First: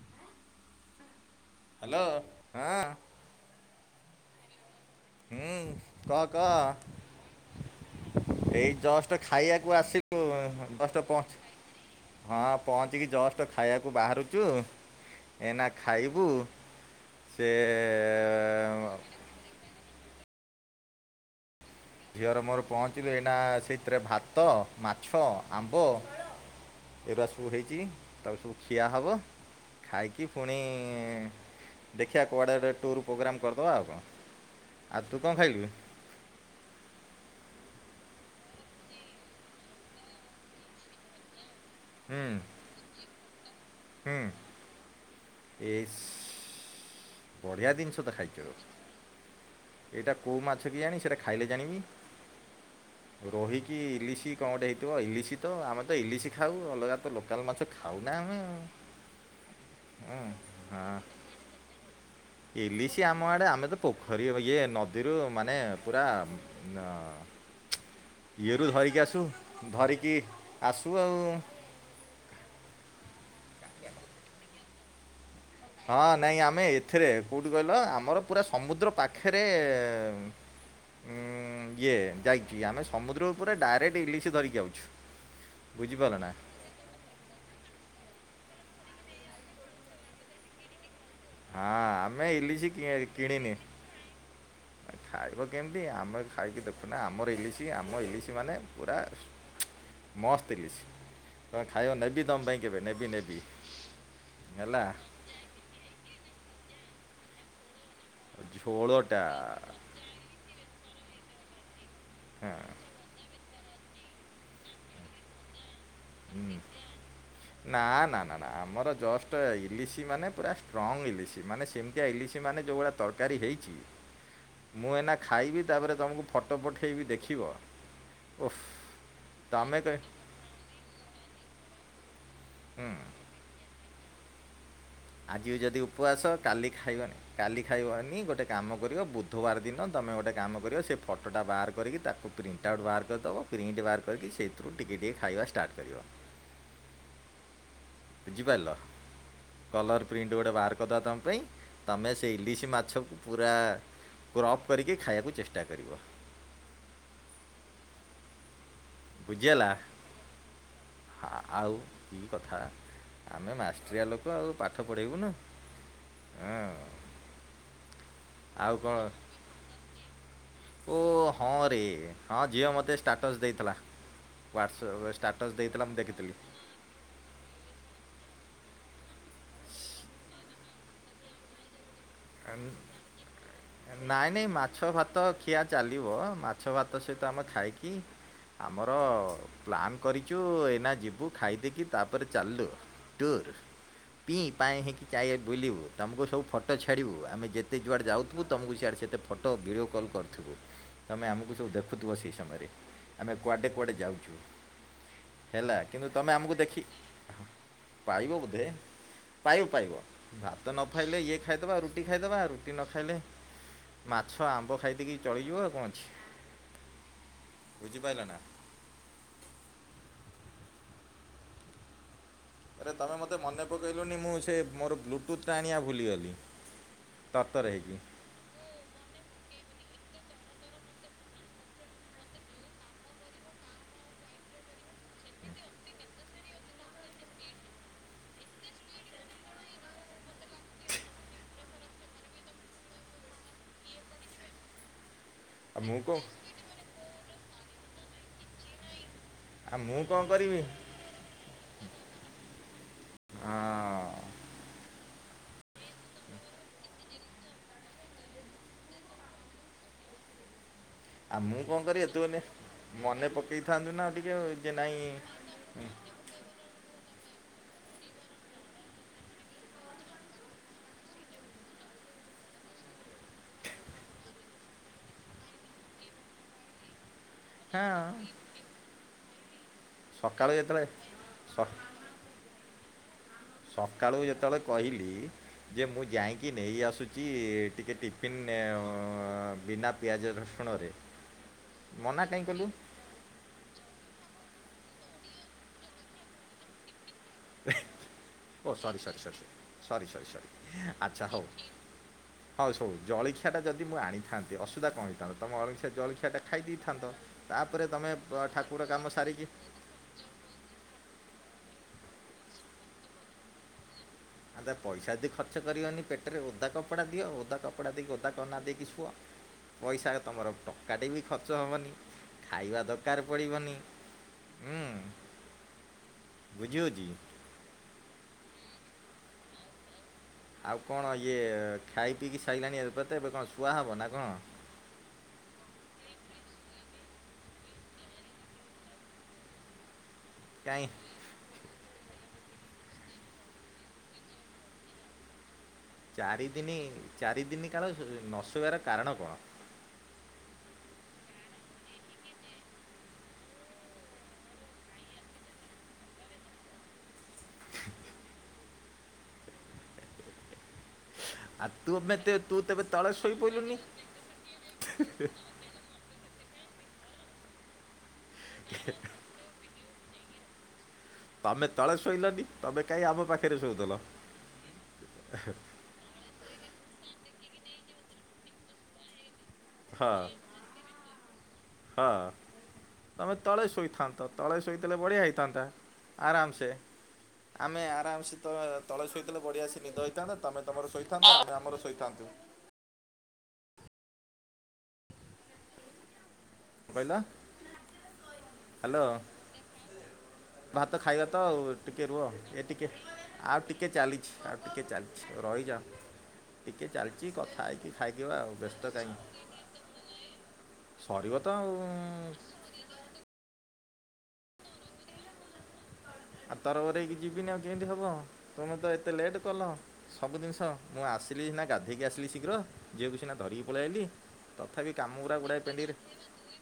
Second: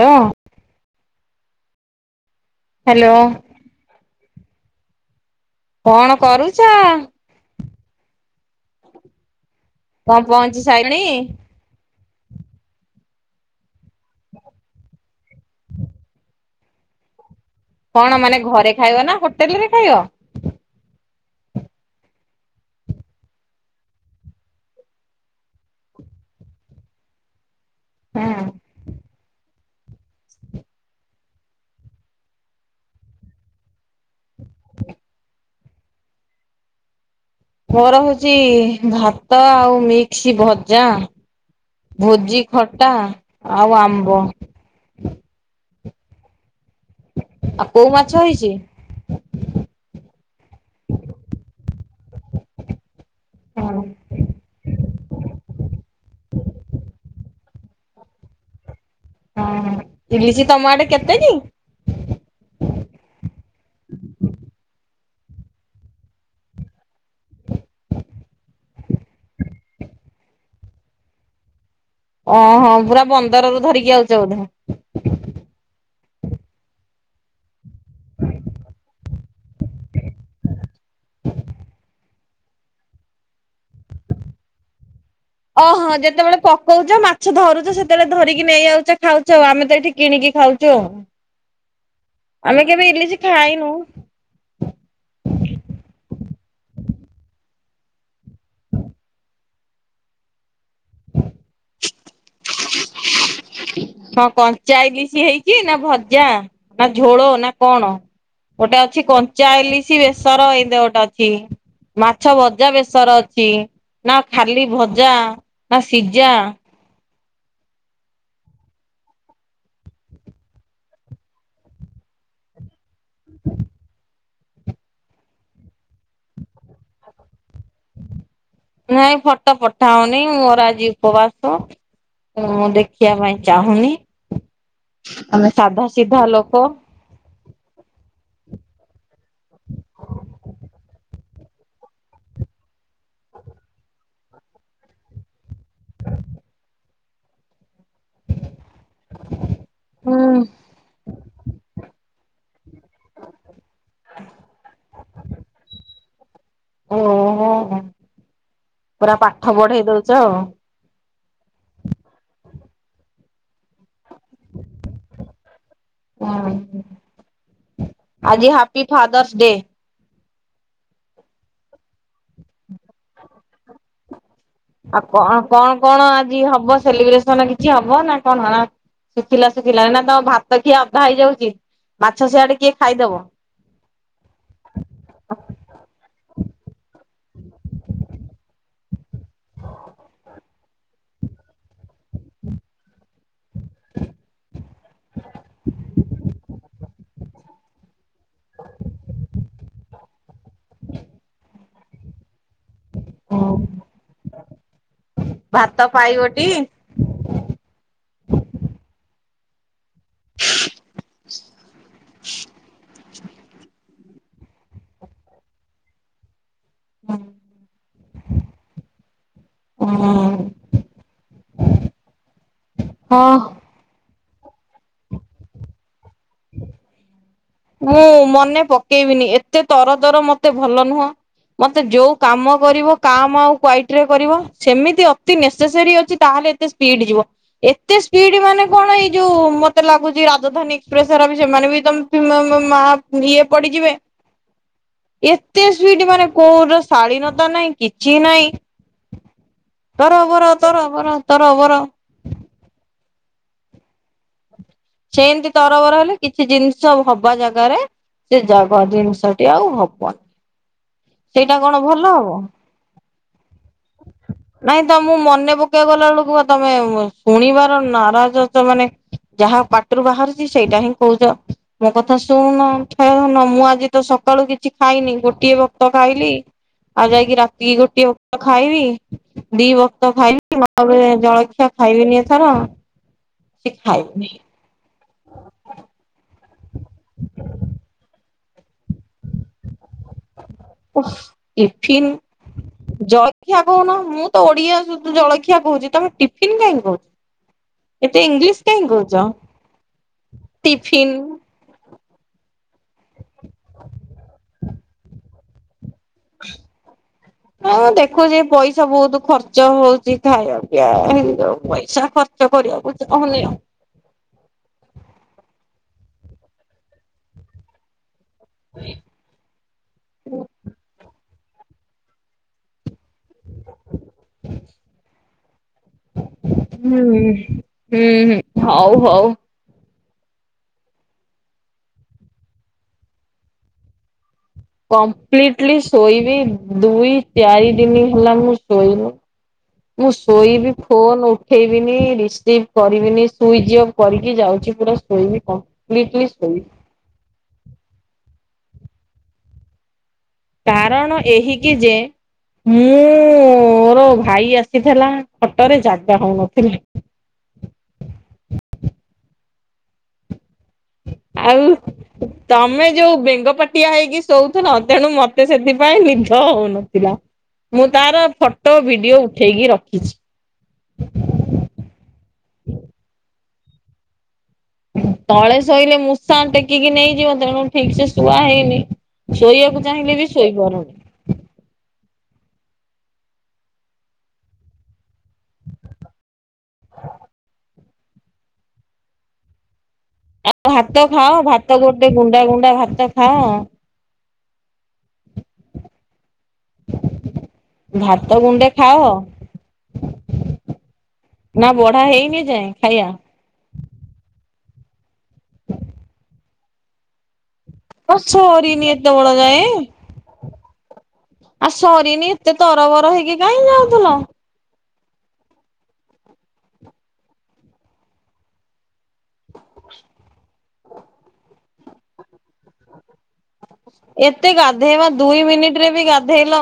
ହାଲ ହ୍ୟାଲୋ ହଁ ହାଲୋ ହୁଁ କଣ କହ କହ କରୁଛ? ଏଇ ଜଷ୍ଟ ଖାଇବାକୁ କଣ ଆସିଲୁ ପହଞ୍ଚି ସାଇଲଣି ଦଶଟା ପହଞ୍ଚ ହଁ ପହଞ୍ଚିକି ଜଷ୍ଟ ଖାଇବାକୁ ବାହାରୁଛୁ ଏନା ଖାଇବୁ। ସେ କଣ ମାନେ ଘରେ ଖାଇବ ନା ହୋଟେଲ ରେ ଖାଇବ? ଝିଅର ମୋର ପହଞ୍ଚିଲି ଏଇନା ସେଇଥିରେ ଭାତ ମାଛ ଆମ୍ବ ଏଉରା ସବୁ ହେଇଛି ତାପରେ ହୁଁ ସବୁ ଖିଆ ହବ। ଖାଇକି ପୁଣି ଦେଖିବା କୁଆଡ଼େ ଗୋଟେ ଟୁର୍ ପ୍ରୋଗ୍ରାମ୍ କରିଦେବା ଆଉ କଣ। ଆଉ ତୁ କଣ ଖାଇଲୁ? ମୋର ହଉଛି ଭାତ ଆଉ ମିକ୍ସ ଭଜା ଭୋଜି ହୁଁ ଖଟା ଆଉ ଆମ୍ବ। ଏସ। ଆଉ ବଢ଼ିଆ କୋଉ ଜିନିଷ ମାଛ ତ ଖାଇଛୁ। ହେଇଛି? ଏଇଟା କୋଉ ମାଛ କିଆଣି ସେଟା ଖାଇଲେ ଜାଣିବି ରୋହିକି ଇଲିଶି କଣ ଗୋଟେ ହେଇଥିବ ଇଲିଶି ତ ଆମେ ତ ଇଲିଶି ଖାଉ ଅଲଗା ତ ଲୋକାଲ ମାଛ ଖାଉ ନା ଆମେ। ହଁ ହଁ ଇଲିସି ତମ ଆଡେ ହଁ କେତେ କି? ଇଲିଶି ଆମ ଆଡେ ଆମେ ତ ପୋଖରୀ ଇଏ ନଦୀରୁ ମାନେ ପୁରା ନା। ଇଏରୁ ଧରିକି ଆସୁ ଧରିକି ଆସୁ ଆଉ। ଓହଁ ପୁରା ବନ୍ଦରରୁୁ ଧରିକି ଆଉଛ ବୋଧେ। ହଁ ନାଇଁ ଆମେ ଏଥିରେ କୋଉଠି କହିଲ ଆମର ପୁରା ସମୁଦ୍ର ପାଖରେ ଉଁ ଇଏ ଯାଇଛି ଆମେ ସମୁଦ୍ର ଉପରେ ଡାଇରେକ୍ଟ ଇଲିଶ ଧରିକି ଆଉଛୁ। ଓହୋ ବୁଝିପାରିଲ ନା ଯେତେବେଳେ ପକଉଛ ମାଛ ଧରୁଛ ସେତେବେଳେ ଧରିକି ନେଇ ଆଉଛ ଖାଉଛ ଆଉ ଆମେ ତ ଏଇଠି କିଣିକି ଖାଉଛୁ ଆଉ। ହଁ ଆମେ ଇଲିଶି କେବେ କି- ଇଲିସି କିଣିନି ଖାଇନୁ? ଖାଇବ କେମିତି ଆମେ ଖାଇକି ଦେଖୁନା ଆମର ଇଲିଶି ଆମ ଇଲିଶି ମାନେ ପୁରା ମସ୍ତ ଇଲିସି। ତମେ ଖାଇବ ନେବି ତମ ପାଇଁ। ନେବି ନେବି ହଁ କଞ୍ଚା ହେଲା ଇଲିସି ହେଇଛି ଛି ନା ଭଜା ନା ଝୋଳ ନା କଣ ଗୋଟେ ଅଛି ଝୋଳଟା କଞ୍ଚା ଇଲିସି ବେ ସର ଏମିତି ଗୋଟେ ଅଛି। ମାଛ ହଁ, ଭଜା ବେସ ସର ଅଛି। ନା ଖାଲି ଭଜା। ନା ସିଜା ହୁଁ। ନା ନା ନା ନା ଆମର ଜଷ୍ଟ ଇଲିସି ମାନେ ପୁରା ଷ୍ଟ୍ରଙ୍ଗ୍ ଇଲିସି ମାନେ ସେମିତିଆ ଇଲିସି ମାନେ ଯୋଉଭଳିଆ ତରକାରୀ ହେଇଛି ମୁଁ ଏଇନା ଖାଇବି ତାପରେ ତମକୁ ଫଟୋ ପଠାଇବି ଦେଖିବ। ଓଃ ନାଇଁ ଫଟୋ ତମେ କହି ପଠାଅନି ମୋର ଆଜି ଉପବାସ। ମୁଁ ହୁଁ ଦେଖିବା ପାଇଁ ଚାହୁଁନି। ଆମେ ଆଜି ଯଦି ସାଧା ସିଧା ଉପବାସ ଲୋକ କାଲି ଖାଇବାନି। କାଲି ଖାଇବନି ଗୋଟେ କାମ କରିବ ବୁଧବାର ଦିନ ତମେ ଗୋଟେ କାମ କରିବ ସେ ଫଟୋ ଫଟୋଟା ବାହାର କରିକି ତାକୁ ପ୍ରିଣ୍ଟ ଆଉଟ୍ ବାହାର କରିଦେବ। ପ୍ରିଣ୍ଟ ବାହାର କରିକି ସେଇଥିରୁ ଟିକିଏ ଟିକିଏ ଖାଇବା ଷ୍ଟାର୍ଟ କରିବ। ବୁଝିପାରିଲ? କଲର ହୁଁ ପ୍ରିଣ୍ଟ ଗୋଟେ ବାହର କରି ଦବା ତମ ପାଇଁ ତୁମେ ସେ ଇଲିଶି ମାଛକୁ ପୁରା କ୍ରପ୍ କରିକି ଖାଇବାକୁ ଚେଷ୍ଟା କରିବ। ଓହୋ ପୁରା ପାଠ ପଢେଇ ଦଉଛ ଆଉ। ଆ ଆଉ କି କଥା। ଆମେ ମାଷ୍ଟ ମାଷ୍ଟ୍ରିଆ ଲୋକ ଆଉ ପାଠ ପଢ଼େଇବୁନୁ ଆଉ। ହଁ। ଆଜି ଆଉ ହାପି କ'ଣ ଫାଦରର୍ସ ଡେ। ଓ ହଁ ରେ ହଁ ଝିଅ ମୋତେ ଷ୍ଟାଟସ୍ ଦେଇଥିଲା। ଆଉ ହ୍ୱାଟ୍ସଆପ୍ କଣ ଷ୍ଟାଟସ୍ କଣ ଦେଇଥିଲା ମୁଁ କଣ ଦେଖିଥିଲି ଆଜି ହବ ସେଲିବ୍ରେସନ କି କିଛି ହବ ନା କଣ କ ନା ଶୁଖିଲା ଶୁଖିଲା ନା ତମ ଭାତ ଖିଆ ଅଧା ହେଇଯାଉଚି। ମାଛ ସିଆଡେ କିଏ ଆନ୍- ଖାଇଦବ? ନାଇଁ ନାଇଁ ମାଛ ଭାତ ଖିଆ ଚାଲିବ। ମାଛ ଭାତ ସହିତ ଆମେ ଖାଇକି ଆମର ପ୍ଲାନ୍ କରିଚୁ ଏଇନା ଯିବୁ ଖାଇଦେଇକି ତାପରେ ଚାଲିଲୁ ଟୁର୍। ପିଇଁ ପାଏଁ ହେଇକି ଚାରିଆ ବୁଲିବୁ ତମକୁ ସବୁ ଫଟ ଛାଡିବୁ ଆମେ ଯେତେ ଯୁଆଡେ ଯାଉ ଥିବୁ ତୁମକୁ ସିଆଡେ ସେତେ ଫଟ ଭିଡ଼ିଓ କଲ୍ କରୁଥିବୁ ତମେ ଆମକୁ ସବୁ ଦେଖୁଥିବ ସେହି ସମୟରେ। ଆମେ କୁଆଡ଼େ କୁଆଡ଼େ ଯାଉଚୁ ହେଲା। ଭାତ କିନ୍ତୁ ତମେ ପାଇବଟି ଆମକୁ ଦେଖିକି ପାଇବ ବୋଧେ ପାଇବ ପାଇବ ଭାତ ନ ଫାଇଲେ ଇଏ ଖାଇଦବା ରୁଟି ଖାଇଦବା ରୁଟି ନ ଖାଇଲେ ମାଛ, ଆମ୍ବ ଖାଇ ଦେଇକି ଚଳିଯିବ ଆଉ କଣ ଅଛି। ବୁଝିପାରିଲ ନା? ହୁଁ ଆରେ ତମେ ମୋତେ ମନେ ପକେଇଲୁନି ମୁଁ ସେ ମୋର ବ୍ଲୁଟୁଥ୍ ଟା ଆଣିବା ଭୁଲିଗଲି। ତରତର ହେଇକି ମୁଁ ମନେ ପକେଇବିନି ଏତେ ତର ତର ମୋତେ ଭଲ ନୁହଁ। ମୋତେ ଯୋଉ କାମ କରିବ କାମ୍ ଆଉ କ୍ୱାଇଟରେ କରିବ ସେମିତି ଅତି ନେସେସେରୀ ଅଛି ତାହେଲେ ଏତେ ସ୍ପିଡ ଯିବ। ଏତେ ସ୍ପିଡ ମାନେ କଣ ଏଇ ଯୋଉ ମୋତେ ଲାଗୁଚି ରାଜଧାନୀ [unintelligible] ବି ସେମାନେ ବି ତମ ମା-ମା-ମା ଇଏ ପଡିଯିବେ। ଇଏ ଏତେ ଆଉ ମୁଁ ସ୍ପିଡ୍ କ'ଣ ମାନେ କୋଉର ଶାଳୀନତା ନାହିଁ କିଛି ନାହିଁ। ଆଉ ମୁଁ ତର କ'ଣ ବର କରିବି ତର ବର ତର ବର। ଆଁ ସେମତି ତରବର ହେଲେ କିଛି ଜିନିଷ ହବା ଜାଗାରେ ସେ ଜାଗ ଜିନିଷଟି ଆଉ ହବନି। ଆଉ ସେଇଟା ମୁଁ କଣ କରିବି ଭଲ ହବ? ଏତୁଏନେ ମନେ ପକେଇଥାନ୍ତୁ ନାଁ ଆଉ ଟିକେ ଆଉ ଏତେ ନାଇଁ। ଏତେଗଲା ବେଳକୁ ତମେ ଶୁଣିବାର ନାରାଜ ଅଛ ମାନେ ଯାହା ପାଟିରୁ ବାହାରୁଚି ସେଇଟା ହିଁ କହୁଚ। ମୋ କଥା ଶୁଣୁନ [unintelligible] ମୁଁ ଆଜି ତ ସକାଳୁ କିଛି ଖାଇନି ଗୋଟିଏ ବ ତ ଖାଇଲି ଆଉ ଯାଇକି ରାତିକି ହଁ ଗୋଟିଏ ବକ୍ତ ଖାଇବି ଦି ବକ୍ତ ତ ଖାଇ ସକାଳୁ [inaudible] ଯେତେବେଳେ ତାପରେ ସ ଜଳଖିଆ ଖାଇବିନି ଏଥର। ସେ ସକାଳୁ ଖାଇବିନି ଯେତେବେଳେ କହିଲି ଯେ ମୁଁ ଯାଇଁକି ନେଇ ଆସୁଚି ଟିକେ ଟିଫନ୍ ଆଁ ବିନା ପିଆଜ ରସୁଣରେ ଓଃ ଟିଫିନ୍ ମନା କାଇଁ କଲୁ? ଜଳଖିଆ କହୁନ ମୁଁ ତ ଓଡିଆ ସୁଧୁ ଜଳଖିଆ କହୁଚି ତମେ ଟିଫିନ୍ କାହିଁକି କହୁଚ? ଏତେ ଇଂଲିଶ ଓ କାଇଁ ସରି ସରି କହୁଚ ସରି ସରି ସରି ଟିଫିନ୍। ହ ହଁ ସବୁ ଜଳଖିଆ ଟା ଯଦି ମୁଁ ଆଣିଥାନ୍ତି ଅସୁବିଧା କଣ ହେଇଥାନ୍ତା ତମ [unintelligible] ଜଳଖି ସେଟା ଖାଇ ଦେଇଥାନ୍ତ ହଁ ତାପରେ ତମେ ଦେଖୁଛି ପଇସା ଠାକୁର କାମ ବହୁତ ସାରିକି ଖର୍ଚ୍ଚ ହଉଛି ଖାଇବା ପିଇବା ହେଇ ଯାଉ ପଇସା ଖର୍ଚ୍ଚ କରିବାକୁ ଚାହୁଁନି ଆଉ। ଆଉ ପଇସା ଯଦି ଖର୍ଚ୍ଚ କରିବନି ପେଟରେ ଓଦା କପଡ଼ା ଦିଅ ଓଦା କପଡ଼ା। କପଡ଼ା ଦେଇକି ଓଭ କନା ଦେଇକି ଶୁଅ। ପଇସା ତମର ଟଙ୍କାଟେ ବି ଖର୍ଚ୍ଚ ହବନି ଖାଇବା ତ କାର ପଡ଼ିବନି ହୁଁ ହୁଁ ବୁଝିଉଉଚି। ହୁଁ ହୁଁ ହଉ ହଉ। ଆଉ କଣ ଇଏ ଖାଇ ପିଇକି ସାଇଲାଣି ଏବେ ତେ ଏବେ କଣ ଶୁଆ ହବ ନା କଣ? କମ୍ପ୍ଲିଟ ଲି ଶୋଇବି ଦୁଇ ଚାରି ଦିନି ହେଲା ମୁଁ ଶୋଇନୁ। ମୁଁ ଶୋଇବି କାଇଁ ଫୋନ ଉ ଠେଇବିନି ରିସିଭ୍ କରିବିନି ସୁଇଜ୍ ଅଫ୍ କରିକି ଯାଉଛି ପୁରା ଶୋଇବି କ ଚାରିଦିନି ଚାରିଦିନି କାଳ ଶୋ ନ ଶୋଇବାର କାରଣ କଣ? କାରଣ ଏହିକି ଯେ ଉଁ ମୋର ଭାଇ ଆସିଥିଲା ଖଟରେ ଜାଗା ହଉନଥିଲି। ଆଉ ତୁମେ ତମେ ଯୋଉ ବେଙ୍ଗ ପାଟିଆ ହେଇକି ଶୋଉଥେଲ ତେଣୁ ମତେ ସେଥିପାଇଁ ନି ଦ ହଉନଥିଲା ମୁଁ ତାର ଫଟୋ ଭିଡିଓ ଉଠେଇକି ରଖିଚି। ତମେ ତଳେ ଶୋଇଲନି ତମେ କାଇଁ ଆମ ପାଖେରେ ଶୋଇଥେଲ। ତଳେ ଶୋଇଲେ ମୂଷା ଟେକିକି ନେଇଯିବ ତେଣୁ ଠିକ୍ ସେ ଶୁଆ ହେଇନି। ଶୋଇଆକୁ ଚାହିଁଲେ ବି ଶୋଇପାରୁନି। ଅଁ ତମେ ତଳେ ଶୋଇଥାନ୍ତ ତଳେ ଶୋଇଥେଲେ ବଢିଆ ହେଇଥାନ୍ତା ଆରାମସେ ସେ ଆମେ ଆରାମ ସେ ତ ତଳେ ଶୋଇଥିଲେ ବଢିଆ ସେ ନିଦ ହେ ଥାନ୍ତା ତମେ ତମର ଶୋଇଥାନ୍ତ ଆମେ ଆମର ଶୋଇଥାନ୍ତୁ। ଗୁଣ୍ଡାଏ ଭାତ ଖାଅ। କ'ଣ କହିଲ ଭାତ ଗୁଣ୍ଡେ ହ୍ୟାଲୋ ଖାଅ। ଭାତ ଖାଇବା ତ ନା ଆଉ ବଢା ଟିକେ ରୁହ ହେଇନି ଏ ଯାଏଁ ଟିକେ ଖାଇବା? ଆଉ ଟିକେ ଚାଲିଛି ଆଉ ଟିକିଏ ଚାଲିଛି ରହିଯାଅ ଟିକିଏ ଚାଲଚି କଥା ହେଇକି ଖାଇକି ବା ଆଉ ସରିନି ବ୍ୟସ୍ତ ଏତେ କାହିଁକି। ବେଳ ଯାଏଁ? ଆଉ ସରିନି ଏତେ ତରବର ହେଇକି କାଇଁକି ଯାଉଥଲ। ଆଉ ତରବର ହେଇକି ଯିବିନି ଆଉ କେନ୍ତି ହବ ତମେ ତ ଏତେ ଲେଟ୍ କଲ ସବୁ ଜିନିଷ। ମୁଁ ଆସିଲି ସିନା ଗାଧୋଇକି ଆସିଲି ଶୀଘ୍ର। ଝିଅକୁ ସିନା ଧରିକି ପଳେଇଆଇଲି ତଥାପି କାମ ଗୁରାକ ଗୁଡାଏ ପେଣ୍ଡିଙ୍ଗରେ ଧେଇଲ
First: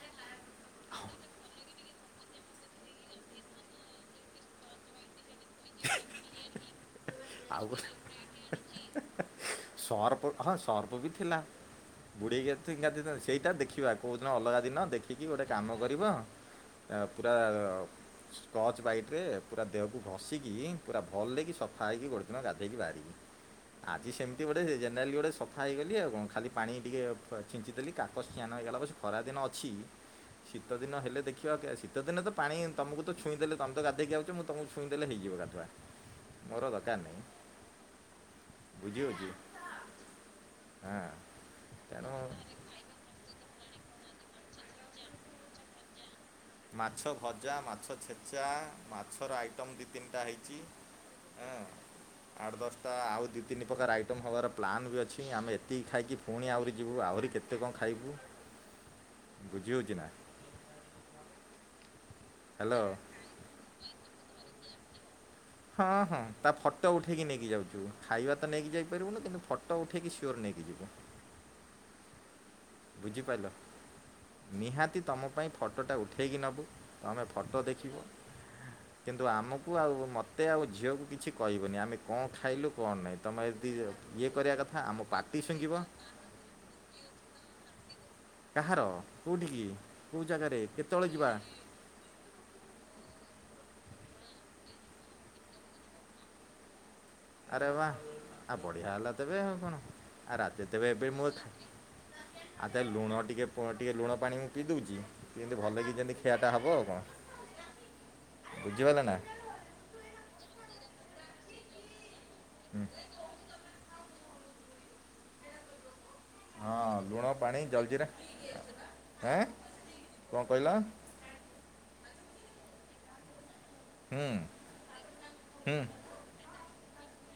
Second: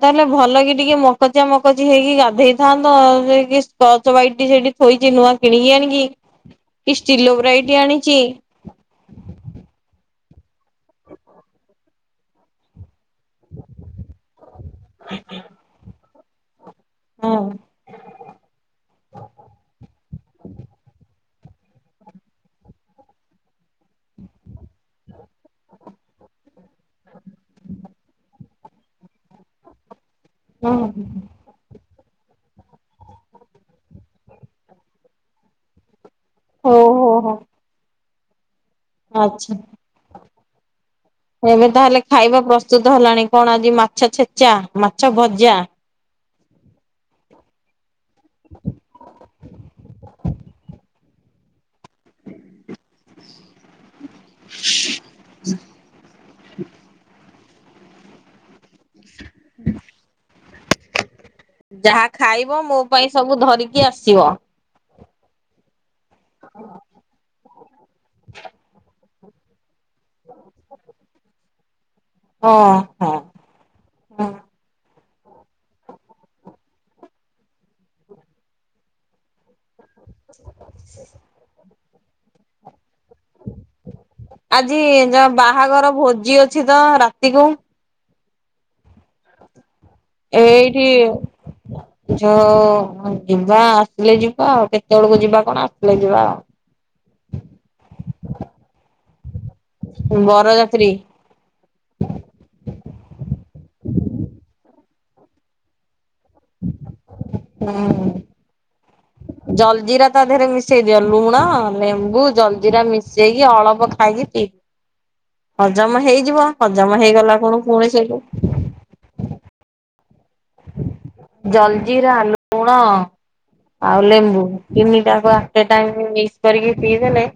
ତାହେଲେ ଭଲ କି ଟିକେ ମକଚା ମକଚି ହେଇକି ଗାଧେଇଥାନ୍ତ ଆଉ ଯେ କି ଟଚ୍ ୱାଇଟ୍ ସେଇଟି ଥୋଇଚି ନୂଆ କିଣିକି ଆଣିକି କି ଷ୍ଟିଲୋ ଆଉ ବ୍ରାଇଟି ଗୋଟେ ଆଣିଚି। ସର୍ପ ହଁ ସର୍ପ ବି ଥିଲା ବୁଡେଇକି ଏଥେ ଗାଧେଇଥାନ୍ତି। ସେଇଟା ଦେଖିବା କୋଉଦିନ ଅଲଗା ଦିନ ଦେଖିକି ଗୋଟେ କାମ କରିବ ଏ ହଁ ପୁରା ସ୍କଚ୍ ବାଇଟରେ ପୁରା ଦେହକୁ ଘଷିକି ପୁରା ଭଲେ କି ସ ଖାଇକି ଗୋଟେ ଦିନ ଗାଧେଇକି ବାହାରିବି। ଆଜି ସେମତି ଗୋଟେ ଜେନେରାଲି ଗୋଟେ ସଫା ହେଇଗଲି ଆଉ କଣ ଖାଲି ପାଣି ଟିକେ ପ ଛିଞ୍ଚି ଦେଲି କାକ ସ୍ନାନ ହେଇଗଲା ବାସ୍ ଖରାଦିନ ଅଛି। [inaudible] ଶୀତ ଦିନ ହେଲେ ଦେ ଖିବା କେ ଶୀତଦିନେ ତ ପାଣି ତମୁକୁ ତ ଛୁଇଁ ଦେଲେ ତମେ ତ ଗାଧେଇକି ଆଉଚ ମୁଁ ତମୁକୁ ଛୁଇଁ ଦେଲେ ହେଇଯିବ ଗାଧୁଆ। ମୋର ଦରକାର ହଉ ନାଇଁ ହଉ ବୁଝି ହଉଚି ଆଚ୍ଛା। ଆଁ। ଏବେ ତାହେଲେ ଖାଇବା ପ୍ରସ୍ତୁତ ହେଲାଣି କଣ ଆଜି ମାଛ ଛେଚା ମାଛ ଭଜା। ମାଛ ଭଜା ମାଛ ଛେଚା ମାଛର ଆଇଟମ୍ ଦି ତିନିଟା ହେଇଚି। ଏଁ ଆଠ ଦଶଟା ଆଉ ଦି ତିନି ପ୍ରକାର ଆଇଟମ୍ ହବାର ପ୍ଲାନ୍ ବି ଅଛି ଆମେ ଏତିକି ଖାଇକି ପୁଣି ଆହୁରି ଯିବୁ ଆହୁରି କେତେ କଣ ଖାଇବୁ ବୁଝି ହଉଚି ନା। ଯାହା ଖାଇବ ମୋ ହ୍ୟାଲୋ ପାଇଁ ସବୁ ଧରିକି ଆସିବ। ହଁ ହଁ ତା ଫଟ ଉଠେଇକି ନେଇକି ଯାଉଚୁ ଖାଇବା ତ ନେଇକି ଯାଇପାରିବୁନି କିନ୍ତୁ ଫ ତ ଉଠେଇକି ସିଓର ନେଇକି ଯିବୁ। ହଁ। ହଁ ବୁଝିପାଇଲ? ହଁ। ନିହାତି ତମ ପାଇଁ ଫଟୋଟା ଉଠେଇକି ନେବୁ ତମେ ଫଟୋ ଦେଖିବ କିନ୍ତୁ ଆମକୁ ଆଉ ମତେ ଆଉ ଝିଅକୁ କିଛି କହିବନି ଆମେ କଣ ଖାଇଲୁ କଣ ନାଇ। ତମେ ଯଦି ଇଏ କରିବା ଆଜି କଥା ଆମ ଯ ପାଟି ଶୁଙ୍ଗିବ ବାହାଘର ଭୋଜି ଅ ଅଛି ତ ରାତିକୁ କାହାର କୋଉଠିକି କୋଉ ଜାଗାରେ କେତେବେଳେ ଯିବା? ଯ ଯିବା ଆସିଲେ ଯିବା ଆଉ କେତେ ବେଳକୁ ଯିବା କଣ ଆସିଲେ ଯିବା ଆଉ। ଆରେ ବା ଆଉ ବଢିଆ ହେଲା ତେବେ ଆଉ କଣ ଆ ରାତିରେ ତେବେ ବରଯାତ୍ରୀ ଏବେ ମୁଁ ଅ ଆ ତା ଲୁଣ ଟିକେ ଫୁଣ ଟିକେ ଲୁଣ ପାଣି ମୁଁ ପିଇ ଦେଉଛି ଯେନ୍ତି ଭଲକି ଯେମିତି ଖିଆଟା ହବ ଆଉ କଣ ବୁଝିପାରିଲେ ନା? ଜଲ ଜିରା ତା ଦେହରେ ମିଶେଇ ଦିଅ ଲୁଣ ଲେମ୍ବୁ ଜଲ ଜିରା ହୁଁ। ମିଶେଇକି ଅଳପ ଖାଇକି ପିଇବ ହଜମ ହେଇଯିବ। ହଁ ହଜମ ହେଇଗଲା ଖୁଣୁ ପୁଣି ସେଇଠୁ ଆଁ କଣ କହିଲ? ଜଲ୍ଜିରା ଲୁଣ ଆଉ ହୁଁ ଲେମ୍ବୁ ତିନିଟାକୁ ଆଟ ଏ ହୁଁ ଟାଇମ୍ ମିକ୍ସ କରିକି ପିଇଦେଲେ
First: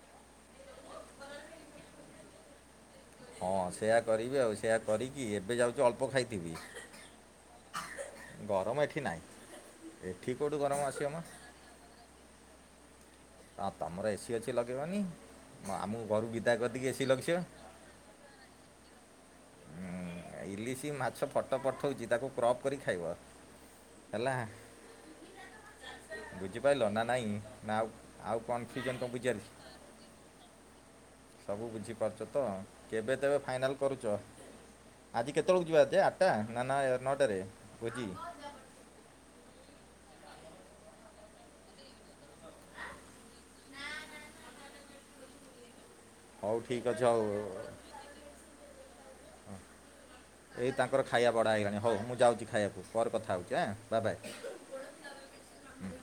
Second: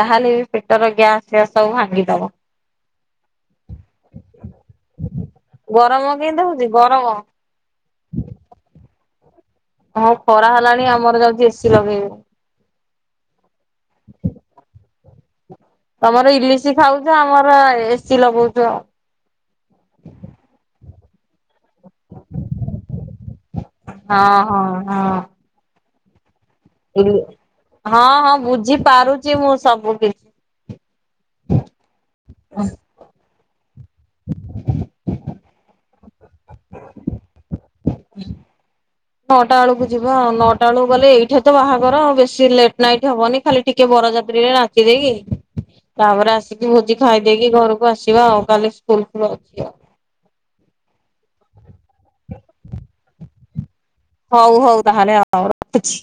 ଯାହାହେଲେ ବି ପେଟର ଗ୍ୟାସ ଫ୍ୟାସ ସବୁ ଭାଙ୍ଗିଦବ। ହଁ ସେୟା କରିବି ଆଉ ସେୟା କରିକି ଏବେ ଯାଉଛି ଗରମ ଅଳ୍ପ କେମିତି ଖାଇଥିବି ହଉଛି ଗରମ ଗରମ ଏଠି ନାହିଁ। ହଁ ଏଠି ଖରା କେଉଁଠୁ ଗରମ ହେଲାଣି ଆସିବ ମ ଆମର ଯାଉଛି ଏସିି ଲଗେଇବି। ହଁ ତମର ଏସିି ଅଛି ଲଗେଇବନି। ମ, ଆମକୁ ଘରୁ ତମର ବିଦା ଇଲିଶି କରିଦେଇକି ଏସି ଖାଉଛ ଲଗେଇବ ଆମର ଏସିି ଲଗଉଛୁ ଆଉ। ହୁଁ ଇଲିସି ମାଛ ଫଟ ପଠୋଉଛି ତାକୁ କ୍ରପ୍ କରି ଖାଇବ ହେଲା? ହଁ ହଁ ହଁ। ବୁଝିପାରିଲ ନା ଇଲି ନାଇଁ ନା ଆଉ? ହଁ ଆଉ ହଁ ବୁଝି କନଫ୍ୟୁଜନ୍ କ'ଣ ପାରୁଛି ବୁଝିପାରିଲି ମୁଁ ସବୁ କିଛି। ସବୁ ବୁଝିପାରୁଛ ତ କେବେ ତେବେ ଫାଇନାଲ୍ କରୁଛ? ଆଜି କେତେବେଳକୁ ଯିବା ଯେ ଆଠଟା ନା ନା ନଅଟାରେ ଭୋଜି? [inaudible] ନଅଟା ବେଳକୁ ଯିବା ଆଉ ନଅଟା ବେଳକୁ ଗଲେ ଏଇଠା ତ ବାହାଘର ଆଉ ବେଶୀ ଲେଟ୍ ନାଇଟ୍ ହବନି। ଖାଲି ଟିକେ ବରଯାତ୍ରୀରେ ନାଚି ଦେଇକି ତାପରେ ହଉ ଆସିକି ଠିକ୍ ଭୋଜି ଅଛି ହଉ ଖାଇ ଦେଇକି ଘରକୁ ଆସିବା ଆଉ କାଲି ସ୍କୁଲ ଫୁଲ୍ ଅଛି। ଏଇ ତାଙ୍କର ଖାଇବା ବଡ଼ା ହୋଇଇଗଲାଣି ହଉ ମୁଁ ଯାଉଛି ଖାଇବାକୁ ପରେ କଥା ହଉଛି ଏଁ ବାବାଏ। ହଉ ହଉ ତାହେଲେ ରଖୁଛି।